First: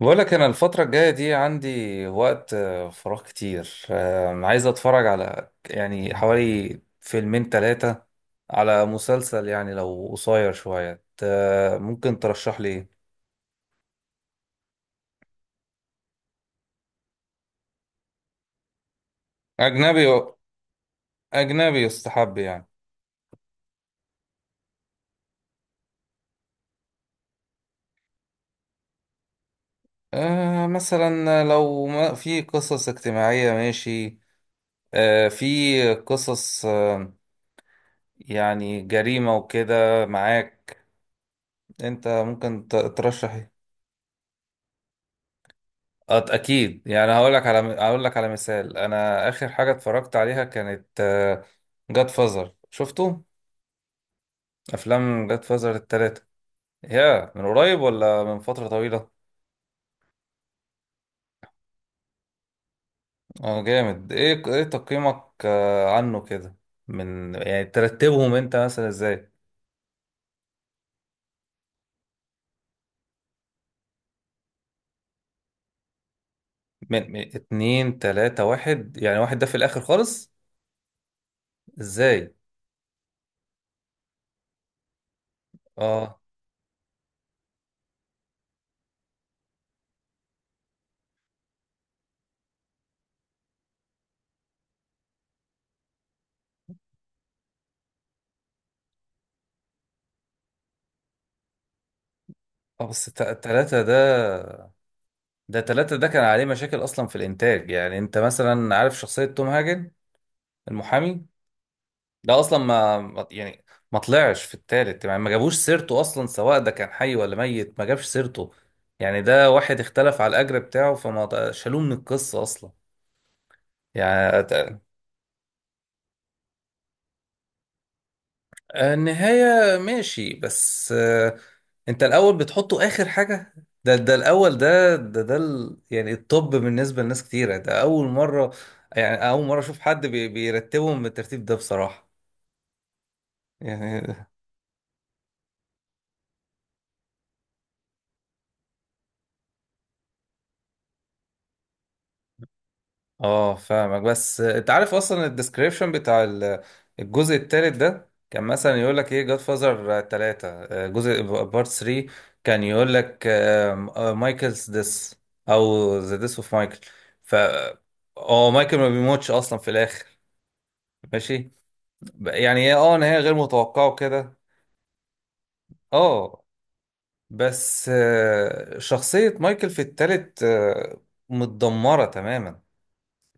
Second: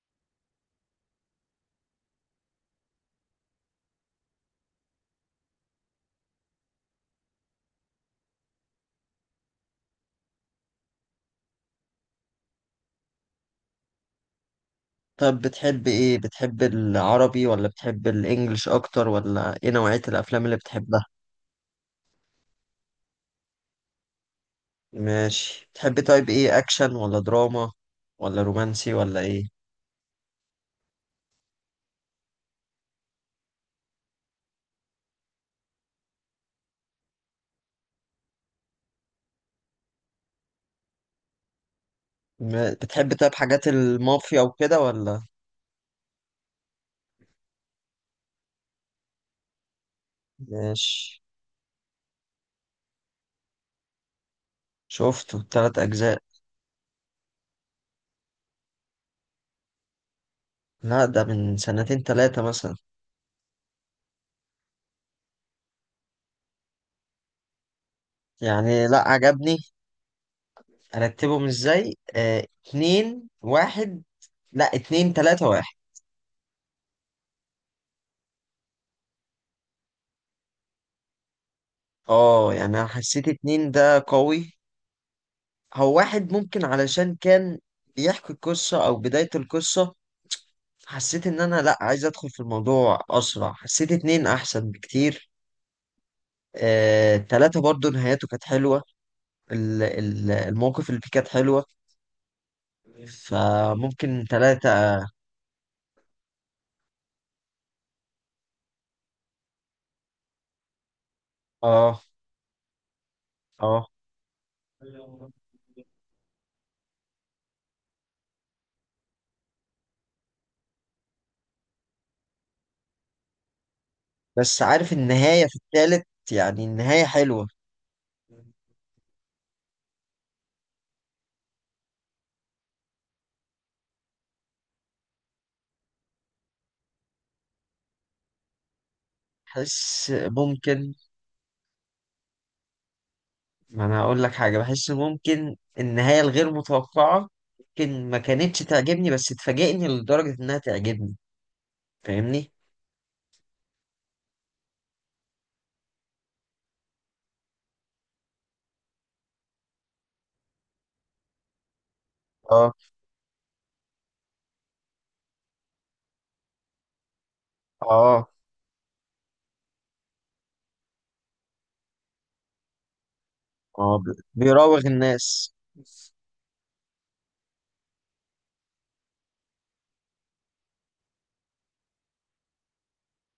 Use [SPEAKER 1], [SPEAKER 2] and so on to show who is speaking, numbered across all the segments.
[SPEAKER 1] بقولك أنا الفترة الجاية دي عندي وقت، فراغ كتير، عايز أتفرج على يعني حوالي فيلمين تلاتة على مسلسل. يعني لو قصير شوية ممكن ترشح لي إيه؟
[SPEAKER 2] طب، بتحب ايه؟ بتحب العربي ولا بتحب الانجليش اكتر، ولا ايه نوعية
[SPEAKER 1] أجنبي.
[SPEAKER 2] الافلام اللي بتحبها؟
[SPEAKER 1] أجنبي يستحب يعني.
[SPEAKER 2] ماشي. بتحب طيب، ايه، اكشن ولا دراما ولا رومانسي ولا ايه؟
[SPEAKER 1] آه مثلا لو ما في قصص اجتماعية ماشي. آه في قصص، آه يعني جريمة وكده معاك؟ أنت ممكن
[SPEAKER 2] بتحب
[SPEAKER 1] ترشح
[SPEAKER 2] طيب،
[SPEAKER 1] إيه؟
[SPEAKER 2] حاجات المافيا وكده ولا؟
[SPEAKER 1] اكيد يعني. هقول لك على مثال. انا اخر حاجه اتفرجت عليها كانت
[SPEAKER 2] ماشي.
[SPEAKER 1] جاد فازر. شفتوا افلام
[SPEAKER 2] شفته
[SPEAKER 1] جاد فازر
[SPEAKER 2] تلات اجزاء.
[SPEAKER 1] الثلاثه؟ يا من قريب ولا من فتره طويله؟
[SPEAKER 2] لا، ده من سنتين تلاتة مثلا.
[SPEAKER 1] اه جامد. ايه ايه تقييمك عنه كده؟ من يعني ترتبهم انت
[SPEAKER 2] يعني
[SPEAKER 1] مثلا
[SPEAKER 2] لا،
[SPEAKER 1] ازاي؟
[SPEAKER 2] عجبني. ارتبهم ازاي، اتنين، واحد. لا، اتنين، تلاتة، واحد.
[SPEAKER 1] من اتنين تلاته واحد؟ يعني واحد ده في الاخر خالص؟ ازاي؟
[SPEAKER 2] اه، يعني انا حسيت اتنين ده قوي. هو
[SPEAKER 1] اه.
[SPEAKER 2] واحد ممكن علشان كان بيحكي القصة أو بداية القصة. حسيت إن أنا، لأ، عايز أدخل في الموضوع أسرع. حسيت اتنين أحسن بكتير. تلاتة برضو نهايته كانت حلوة. المواقف اللي فيه كانت حلوة.
[SPEAKER 1] اه بس تلاتة
[SPEAKER 2] فممكن
[SPEAKER 1] ده،
[SPEAKER 2] تلاتة.
[SPEAKER 1] ده تلاتة ده كان عليه مشاكل أصلا في الإنتاج. يعني أنت مثلا عارف شخصية توم هاجن المحامي؟
[SPEAKER 2] اه،
[SPEAKER 1] ده اصلا يعني
[SPEAKER 2] اه.
[SPEAKER 1] ما طلعش في التالت. يعني ما جابوش سيرته اصلا، سواء ده كان حي ولا ميت ما جابش سيرته. يعني ده واحد اختلف على الاجر بتاعه شالوه من القصة اصلا. يعني
[SPEAKER 2] بس
[SPEAKER 1] ت-
[SPEAKER 2] عارف النهاية في التالت، يعني النهاية حلوة.
[SPEAKER 1] النهاية ماشي، بس انت الاول بتحطه اخر حاجة؟ ده الاول، ده يعني الطب بالنسبة لناس كتيرة ده اول مرة. يعني اول مرة اشوف حد
[SPEAKER 2] حس، ممكن.
[SPEAKER 1] بيرتبهم بالترتيب ده بصراحة
[SPEAKER 2] ما انا
[SPEAKER 1] يعني.
[SPEAKER 2] اقول لك حاجه، بحس ممكن النهايه الغير متوقعه ممكن ما كانتش تعجبني، بس تفاجئني لدرجه انها تعجبني. فاهمني؟
[SPEAKER 1] اه فاهمك، بس انت عارف اصلا الديسكريبشن بتاع الجزء التالت ده؟ كان مثلا يقول لك ايه؟ جاد فازر 3، جزء بارت 3، كان
[SPEAKER 2] اه،
[SPEAKER 1] يقول لك مايكلز ديس او ذا ديس اوف مايكل. ف
[SPEAKER 2] اه،
[SPEAKER 1] اه مايكل ما بيموتش اصلا في الاخر، ماشي. يعني هي اه نهايه غير متوقعه
[SPEAKER 2] اه،
[SPEAKER 1] وكده،
[SPEAKER 2] بيراوغ الناس.
[SPEAKER 1] اه. بس شخصيه مايكل في التالت متدمره تماما.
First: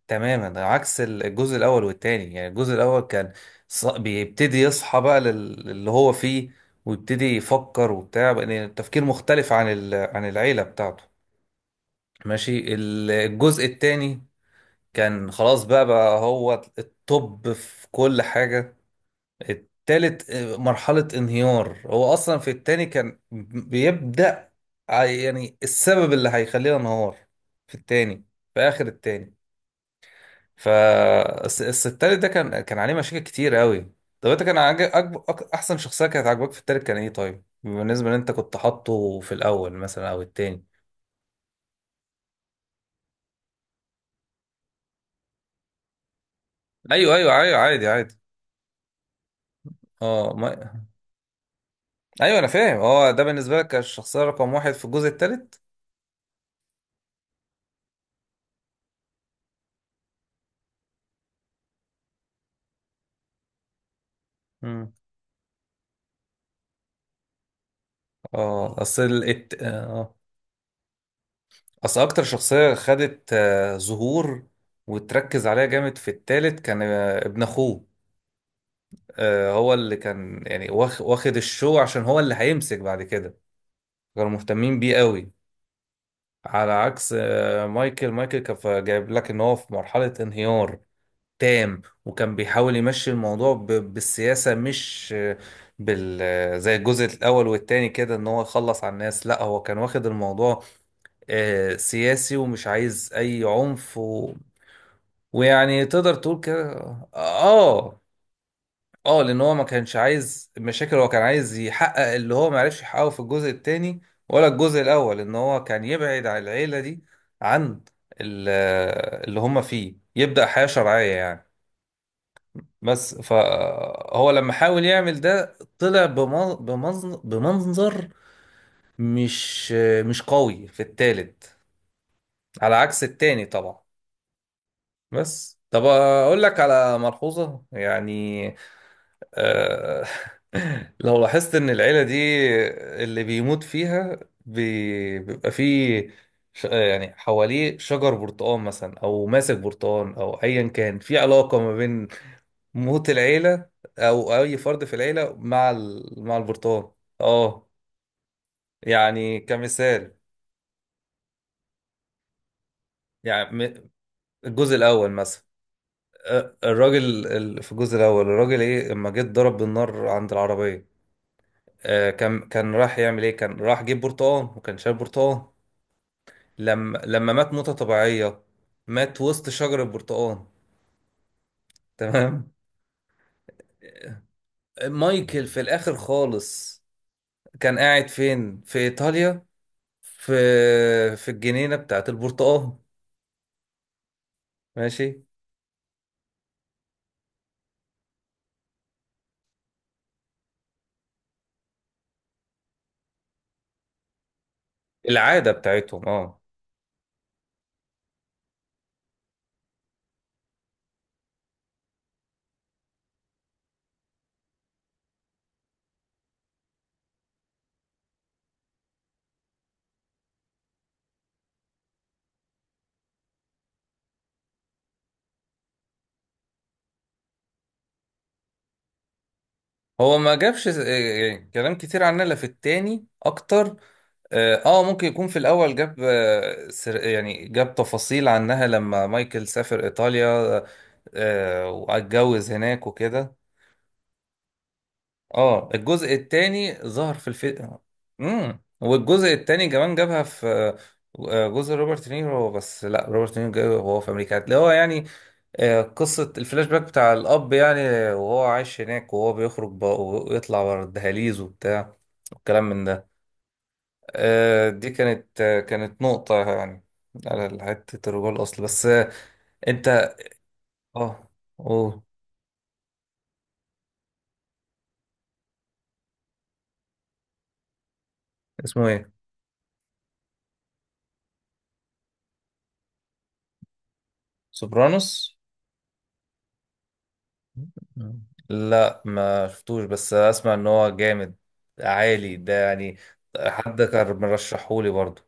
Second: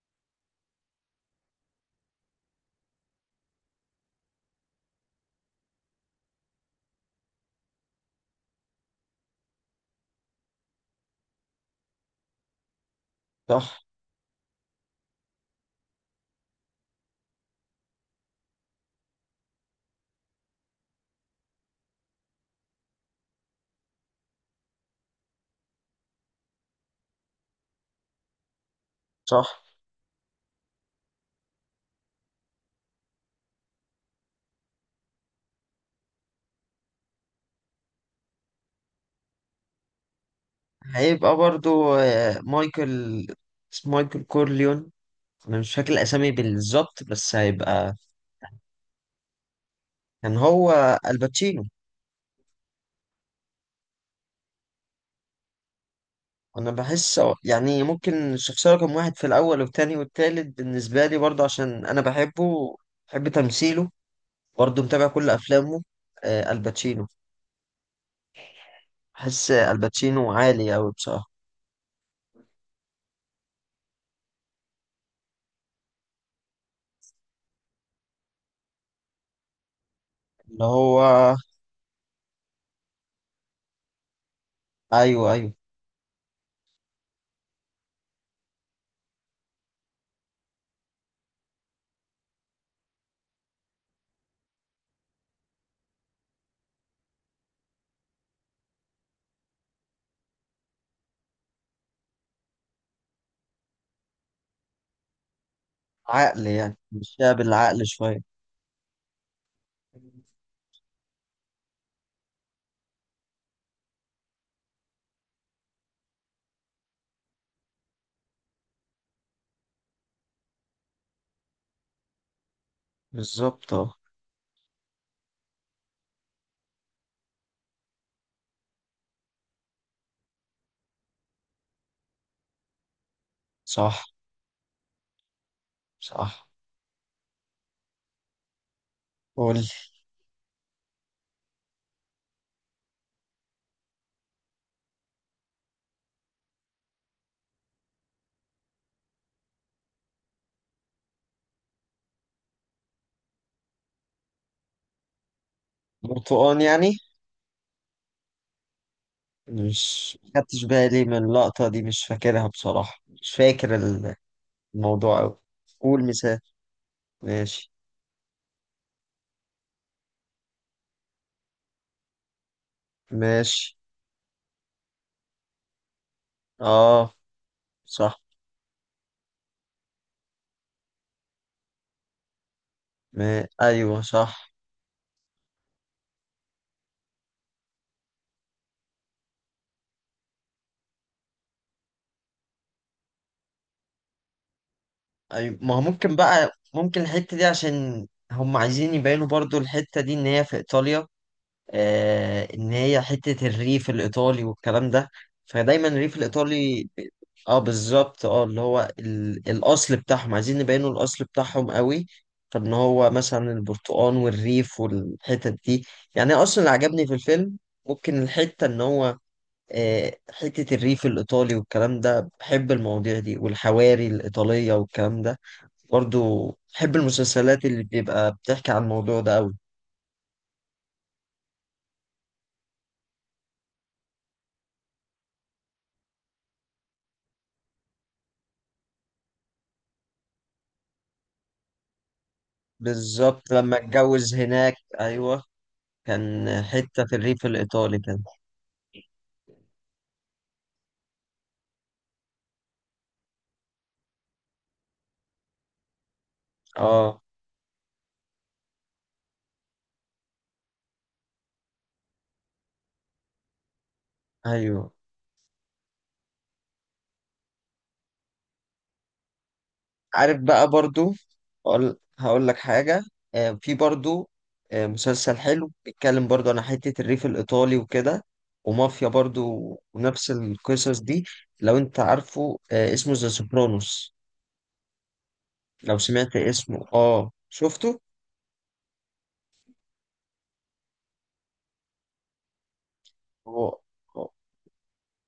[SPEAKER 1] تماما ده عكس الجزء الاول والتاني. يعني الجزء الاول كان بيبتدي يصحى بقى اللي هو فيه، ويبتدي يفكر وبتاع بقى. يعني التفكير مختلف عن عن العيلة بتاعته، ماشي. الجزء
[SPEAKER 2] صح،
[SPEAKER 1] التاني كان خلاص بقى، هو الطب في كل حاجة. التالت مرحلة انهيار. هو اصلا في التاني كان بيبدأ، يعني السبب اللي هيخلينا انهار في التاني، في اخر التاني.
[SPEAKER 2] صح.
[SPEAKER 1] فالتالت ده كان عليه مشاكل كتير قوي. طب انت كان عاجب احسن شخصيه كانت عاجباك في التالت كان ايه؟ طيب بالنسبه ان انت كنت حاطه في الاول مثلا او التاني؟
[SPEAKER 2] هيبقى برضو مايكل. اسمه مايكل كورليون. انا مش فاكر الاسامي بالظبط،
[SPEAKER 1] ايوه
[SPEAKER 2] بس
[SPEAKER 1] ايوه ايوه، عادي
[SPEAKER 2] هيبقى.
[SPEAKER 1] عادي. اه
[SPEAKER 2] كان هو
[SPEAKER 1] ما...
[SPEAKER 2] الباتشينو.
[SPEAKER 1] ايوه انا فاهم. اه ده بالنسبه لك كان الشخصيه رقم واحد في الجزء التالت؟
[SPEAKER 2] انا بحس يعني ممكن الشخصيه رقم واحد في الاول والتاني والتالت بالنسبه لي برضو عشان انا بحبه. بحب تمثيله. برضه
[SPEAKER 1] امم.
[SPEAKER 2] متابع كل افلامه. الباتشينو.
[SPEAKER 1] اه اصل ال...
[SPEAKER 2] بحس
[SPEAKER 1] الت- اه
[SPEAKER 2] الباتشينو عالي أوي بصراحة.
[SPEAKER 1] اصل اكتر شخصيه خدت ظهور وتركز عليها جامد في التالت كان ابن اخوه. هو اللي كان
[SPEAKER 2] اللي
[SPEAKER 1] يعني
[SPEAKER 2] هو،
[SPEAKER 1] واخد الشو عشان هو اللي هيمسك بعد كده. كانوا مهتمين بيه قوي.
[SPEAKER 2] ايوه، ايوه.
[SPEAKER 1] على عكس مايكل. مايكل كان جايب لك ان هو في مرحلة انهيار تام، وكان بيحاول يمشي الموضوع بالسياسة، مش آه، بال آه، زي الجزء الاول والتاني كده ان هو يخلص على الناس. لا، هو كان واخد الموضوع سياسي ومش عايز اي عنف و... ويعني تقدر تقول
[SPEAKER 2] عقل،
[SPEAKER 1] كده
[SPEAKER 2] يعني
[SPEAKER 1] اه
[SPEAKER 2] مشيها بالعقل شوية.
[SPEAKER 1] اه. لان هو ما كانش عايز مشاكل. هو كان عايز يحقق اللي هو ما عرفش يحققه في الجزء الثاني ولا الجزء الاول، ان هو كان يبعد عن العيله دي، عن ال- اللي هم فيه، يبدا حياه شرعيه يعني. بس
[SPEAKER 2] بالظبط، اه.
[SPEAKER 1] فهو لما حاول يعمل ده طلع بمنظر مش مش قوي في التالت، على عكس التاني طبعا.
[SPEAKER 2] صح،
[SPEAKER 1] بس طب اقول
[SPEAKER 2] صح.
[SPEAKER 1] لك على ملحوظه يعني
[SPEAKER 2] قول.
[SPEAKER 1] آه، لو لاحظت ان العيلة دي اللي بيموت فيها بيبقى فيه يعني حواليه شجر برتقال مثلا او ماسك برتقال، او ايا كان في علاقة ما بين موت العيلة او اي فرد في العيلة مع مع
[SPEAKER 2] برتقان
[SPEAKER 1] البرتقال.
[SPEAKER 2] يعني.
[SPEAKER 1] اه يعني كمثال.
[SPEAKER 2] مش خدتش بالي من اللقطة دي، مش فاكرها بصراحة. مش
[SPEAKER 1] يعني
[SPEAKER 2] فاكر
[SPEAKER 1] م- الجزء الاول
[SPEAKER 2] الموضوع أوي.
[SPEAKER 1] مثلا
[SPEAKER 2] قول مثال.
[SPEAKER 1] الراجل في
[SPEAKER 2] ماشي.
[SPEAKER 1] الجزء الاول الراجل ايه اما جه اتضرب بالنار عند العربية، كان كان راح يعمل ايه كان
[SPEAKER 2] ماشي.
[SPEAKER 1] راح جيب برتقال وكان شارب برتقال. لما
[SPEAKER 2] اه،
[SPEAKER 1] لما مات موتة
[SPEAKER 2] صح.
[SPEAKER 1] طبيعية، مات وسط شجر البرتقال، تمام.
[SPEAKER 2] ما... ايوه، صح.
[SPEAKER 1] مايكل في الاخر خالص كان قاعد فين؟ في ايطاليا، في في الجنينة بتاعت البرتقال، ماشي.
[SPEAKER 2] ما هو ممكن بقى، ممكن الحتة دي عشان هم عايزين يبينوا برضو الحتة دي إن هي في إيطاليا. إن هي حتة الريف الإيطالي والكلام ده.
[SPEAKER 1] العادة
[SPEAKER 2] فدايما
[SPEAKER 1] بتاعتهم
[SPEAKER 2] الريف
[SPEAKER 1] اه.
[SPEAKER 2] الإيطالي اه، بالظبط، اه. اللي هو الأصل بتاعهم عايزين نبينوا الأصل بتاعهم قوي. فإن هو مثلا البرتقال والريف والحتت دي، يعني أصلا اللي عجبني في الفيلم ممكن الحتة إن هو حتة الريف الإيطالي والكلام ده. بحب المواضيع دي والحواري الإيطالية والكلام ده. برضو بحب المسلسلات اللي بيبقى بتحكي عن الموضوع ده قوي.
[SPEAKER 1] هو ما جابش يعني كلام كتير عنها، لا في التاني اكتر. اه ممكن يكون في الاول جاب سر، يعني جاب تفاصيل عنها لما مايكل سافر ايطاليا آه، واتجوز هناك وكده.
[SPEAKER 2] بالظبط لما اتجوز هناك، ايوه.
[SPEAKER 1] اه الجزء
[SPEAKER 2] كان
[SPEAKER 1] التاني
[SPEAKER 2] حتة
[SPEAKER 1] ظهر
[SPEAKER 2] في
[SPEAKER 1] في
[SPEAKER 2] الريف
[SPEAKER 1] الفيلم.
[SPEAKER 2] الايطالي كان.
[SPEAKER 1] امم، والجزء التاني كمان جابها في جزء روبرت نيرو. بس لا، روبرت نيرو جابه وهو في امريكا، اللي هو يعني قصة الفلاش باك بتاع
[SPEAKER 2] اه،
[SPEAKER 1] الاب يعني، وهو عايش هناك وهو بيخرج بقى ويطلع ورا الدهاليز وبتاع، والكلام من ده. دي
[SPEAKER 2] ايوه.
[SPEAKER 1] كانت كانت نقطة يعني على حتة الرجوع الأصل. بس أنت.
[SPEAKER 2] عارف بقى برضو.
[SPEAKER 1] أه.
[SPEAKER 2] هقول
[SPEAKER 1] أوه.
[SPEAKER 2] هقول لك حاجة. في برضو مسلسل حلو بيتكلم برضو عن حتة الريف الإيطالي وكده،
[SPEAKER 1] اسمه
[SPEAKER 2] ومافيا
[SPEAKER 1] إيه؟
[SPEAKER 2] برضو، ونفس القصص دي. لو أنت عارفه، اسمه ذا سوبرانوس.
[SPEAKER 1] سوبرانوس؟
[SPEAKER 2] لو سمعت اسمه اه، شفته.
[SPEAKER 1] لا ما شفتوش، بس أسمع إن هو جامد عالي ده يعني.
[SPEAKER 2] هو
[SPEAKER 1] حد كان مرشحهولي برضه.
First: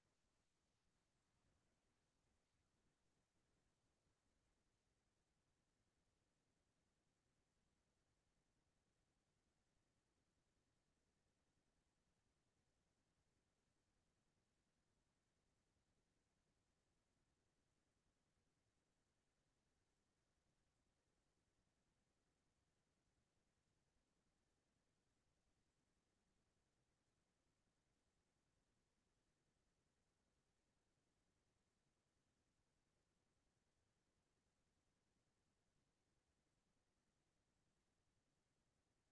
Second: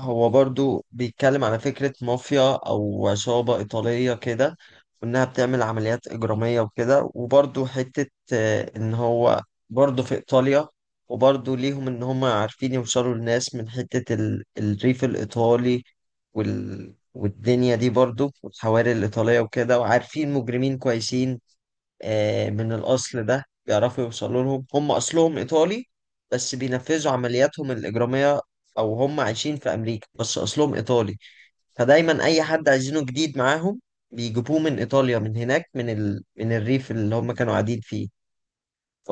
[SPEAKER 2] هو برضو بيتكلم على فكرة مافيا أو عصابة إيطالية كده، وإنها بتعمل عمليات إجرامية وكده، وبرضو حتة إن هو برضو في إيطاليا، وبرضو ليهم إن هم عارفين يوصلوا للناس من حتة الريف الإيطالي والدنيا دي برضو والحواري الإيطالية وكده، وعارفين مجرمين كويسين من الأصل ده بيعرفوا يوصلوا لهم. هم أصلهم إيطالي بس بينفذوا عملياتهم الإجرامية، أو هم عايشين في أمريكا بس أصلهم إيطالي. فدايما أي حد عايزينه جديد معاهم بيجيبوه من إيطاليا، من هناك، من من الريف اللي هم كانوا قاعدين فيه.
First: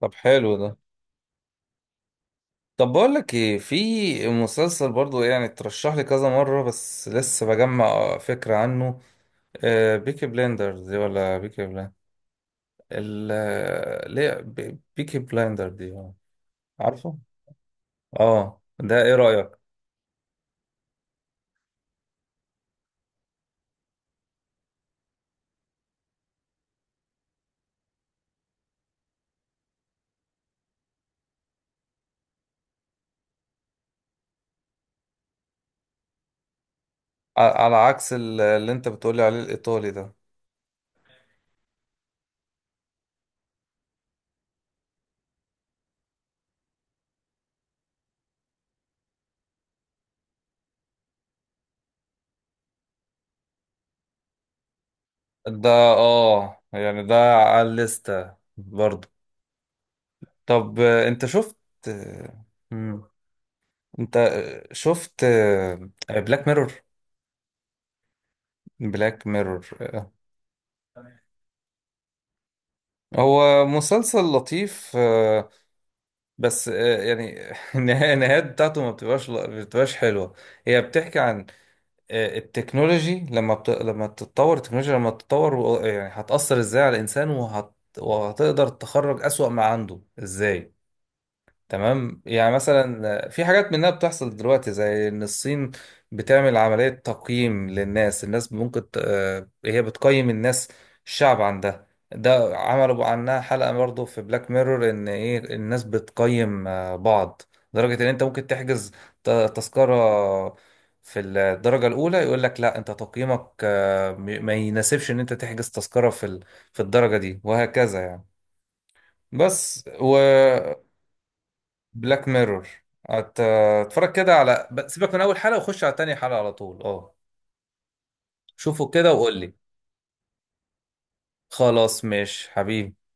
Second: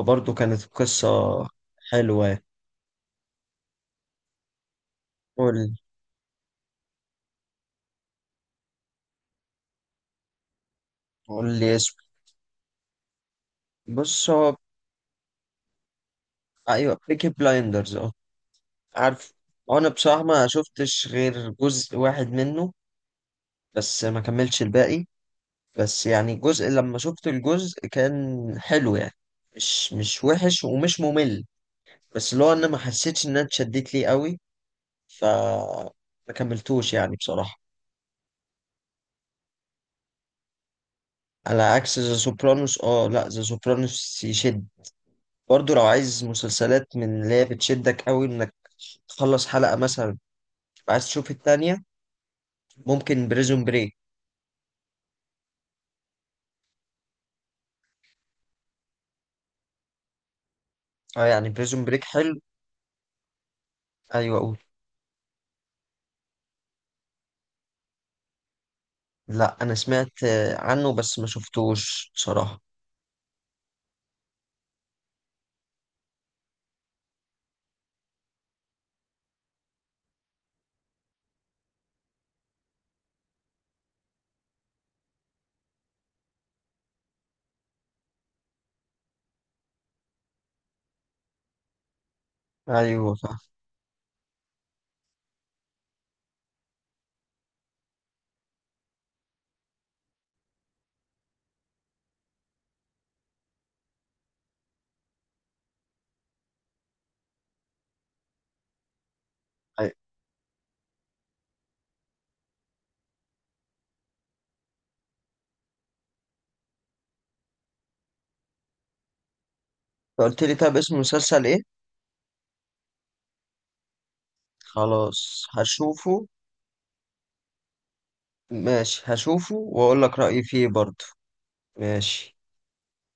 [SPEAKER 1] طب حلو
[SPEAKER 2] كانت
[SPEAKER 1] ده.
[SPEAKER 2] قصة حلوة.
[SPEAKER 1] طب بقول لك إيه، في مسلسل برضه يعني
[SPEAKER 2] قول،
[SPEAKER 1] ترشح لي كذا مرة بس لسه بجمع فكرة عنه. بيكي بليندرز، ولا
[SPEAKER 2] قول
[SPEAKER 1] بيكي
[SPEAKER 2] لي
[SPEAKER 1] بليندرز
[SPEAKER 2] اسمه.
[SPEAKER 1] ال
[SPEAKER 2] بص
[SPEAKER 1] ليه
[SPEAKER 2] هو.
[SPEAKER 1] بيكي بلايندر دي
[SPEAKER 2] أيوه،
[SPEAKER 1] عارفه؟
[SPEAKER 2] بيكي بلايندرز، أه.
[SPEAKER 1] اه ده ايه
[SPEAKER 2] عارف.
[SPEAKER 1] رأيك؟
[SPEAKER 2] أنا بصراحة ما شفتش غير جزء واحد منه، بس ما كملتش الباقي. بس يعني الجزء، لما شفت الجزء كان حلو يعني، مش وحش ومش ممل. بس اللي هو انا ما حسيتش ان انا اتشدت ليه قوي، ف، ما كملتوش يعني بصراحة.
[SPEAKER 1] على عكس اللي انت بتقولي عليه الايطالي ده.
[SPEAKER 2] على عكس ذا سوبرانوس، اه. لا، ذا سوبرانوس يشد. برضو لو عايز مسلسلات من اللي هي بتشدك قوي انك تخلص حلقة مثلا تبقى عايز تشوف التانية، ممكن بريزون بريك.
[SPEAKER 1] ده اه يعني ده على الليستة برضه. طب انت
[SPEAKER 2] اه، يعني
[SPEAKER 1] شفت
[SPEAKER 2] بريزون بريك حلو.
[SPEAKER 1] آه، مم. انت
[SPEAKER 2] ايوه، اقول.
[SPEAKER 1] شفت بلاك ميرور؟ بلاك
[SPEAKER 2] لا،
[SPEAKER 1] ميرور
[SPEAKER 2] انا سمعت عنه بس ما شفتوش بصراحة.
[SPEAKER 1] هو مسلسل لطيف، بس يعني النهايات بتاعته ما بتبقاش حلوة. هي بتحكي عن التكنولوجي، لما تتطور التكنولوجيا لما تتطور، يعني هتأثر ازاي على الإنسان وهتقدر تخرج أسوأ ما عنده ازاي. تمام. يعني
[SPEAKER 2] ايوه،
[SPEAKER 1] مثلا
[SPEAKER 2] فاهم.
[SPEAKER 1] في حاجات منها بتحصل دلوقتي، زي ان الصين بتعمل عملية تقييم للناس. الناس ممكن هي بتقيم الناس، الشعب عندها. ده عملوا عنها حلقة برضه في بلاك ميرور، ان ايه الناس بتقيم بعض، لدرجة ان انت ممكن تحجز
[SPEAKER 2] أيوة.
[SPEAKER 1] تذكرة في الدرجة الأولى يقول لك لا، انت تقييمك ما يناسبش ان انت تحجز تذكرة في في الدرجة دي، وهكذا يعني. بس
[SPEAKER 2] فقلت لي طب، اسم المسلسل ايه؟
[SPEAKER 1] بلاك ميرور اتفرج كده على سيبك من اول
[SPEAKER 2] خلاص،
[SPEAKER 1] حلقه وخش على
[SPEAKER 2] هشوفه.
[SPEAKER 1] تاني حلقه على طول، اه. شوفه
[SPEAKER 2] ماشي،
[SPEAKER 1] كده وقول لي.
[SPEAKER 2] هشوفه واقول لك رأيي فيه برضه.
[SPEAKER 1] خلاص
[SPEAKER 2] ماشي.
[SPEAKER 1] ماشي حبيبي.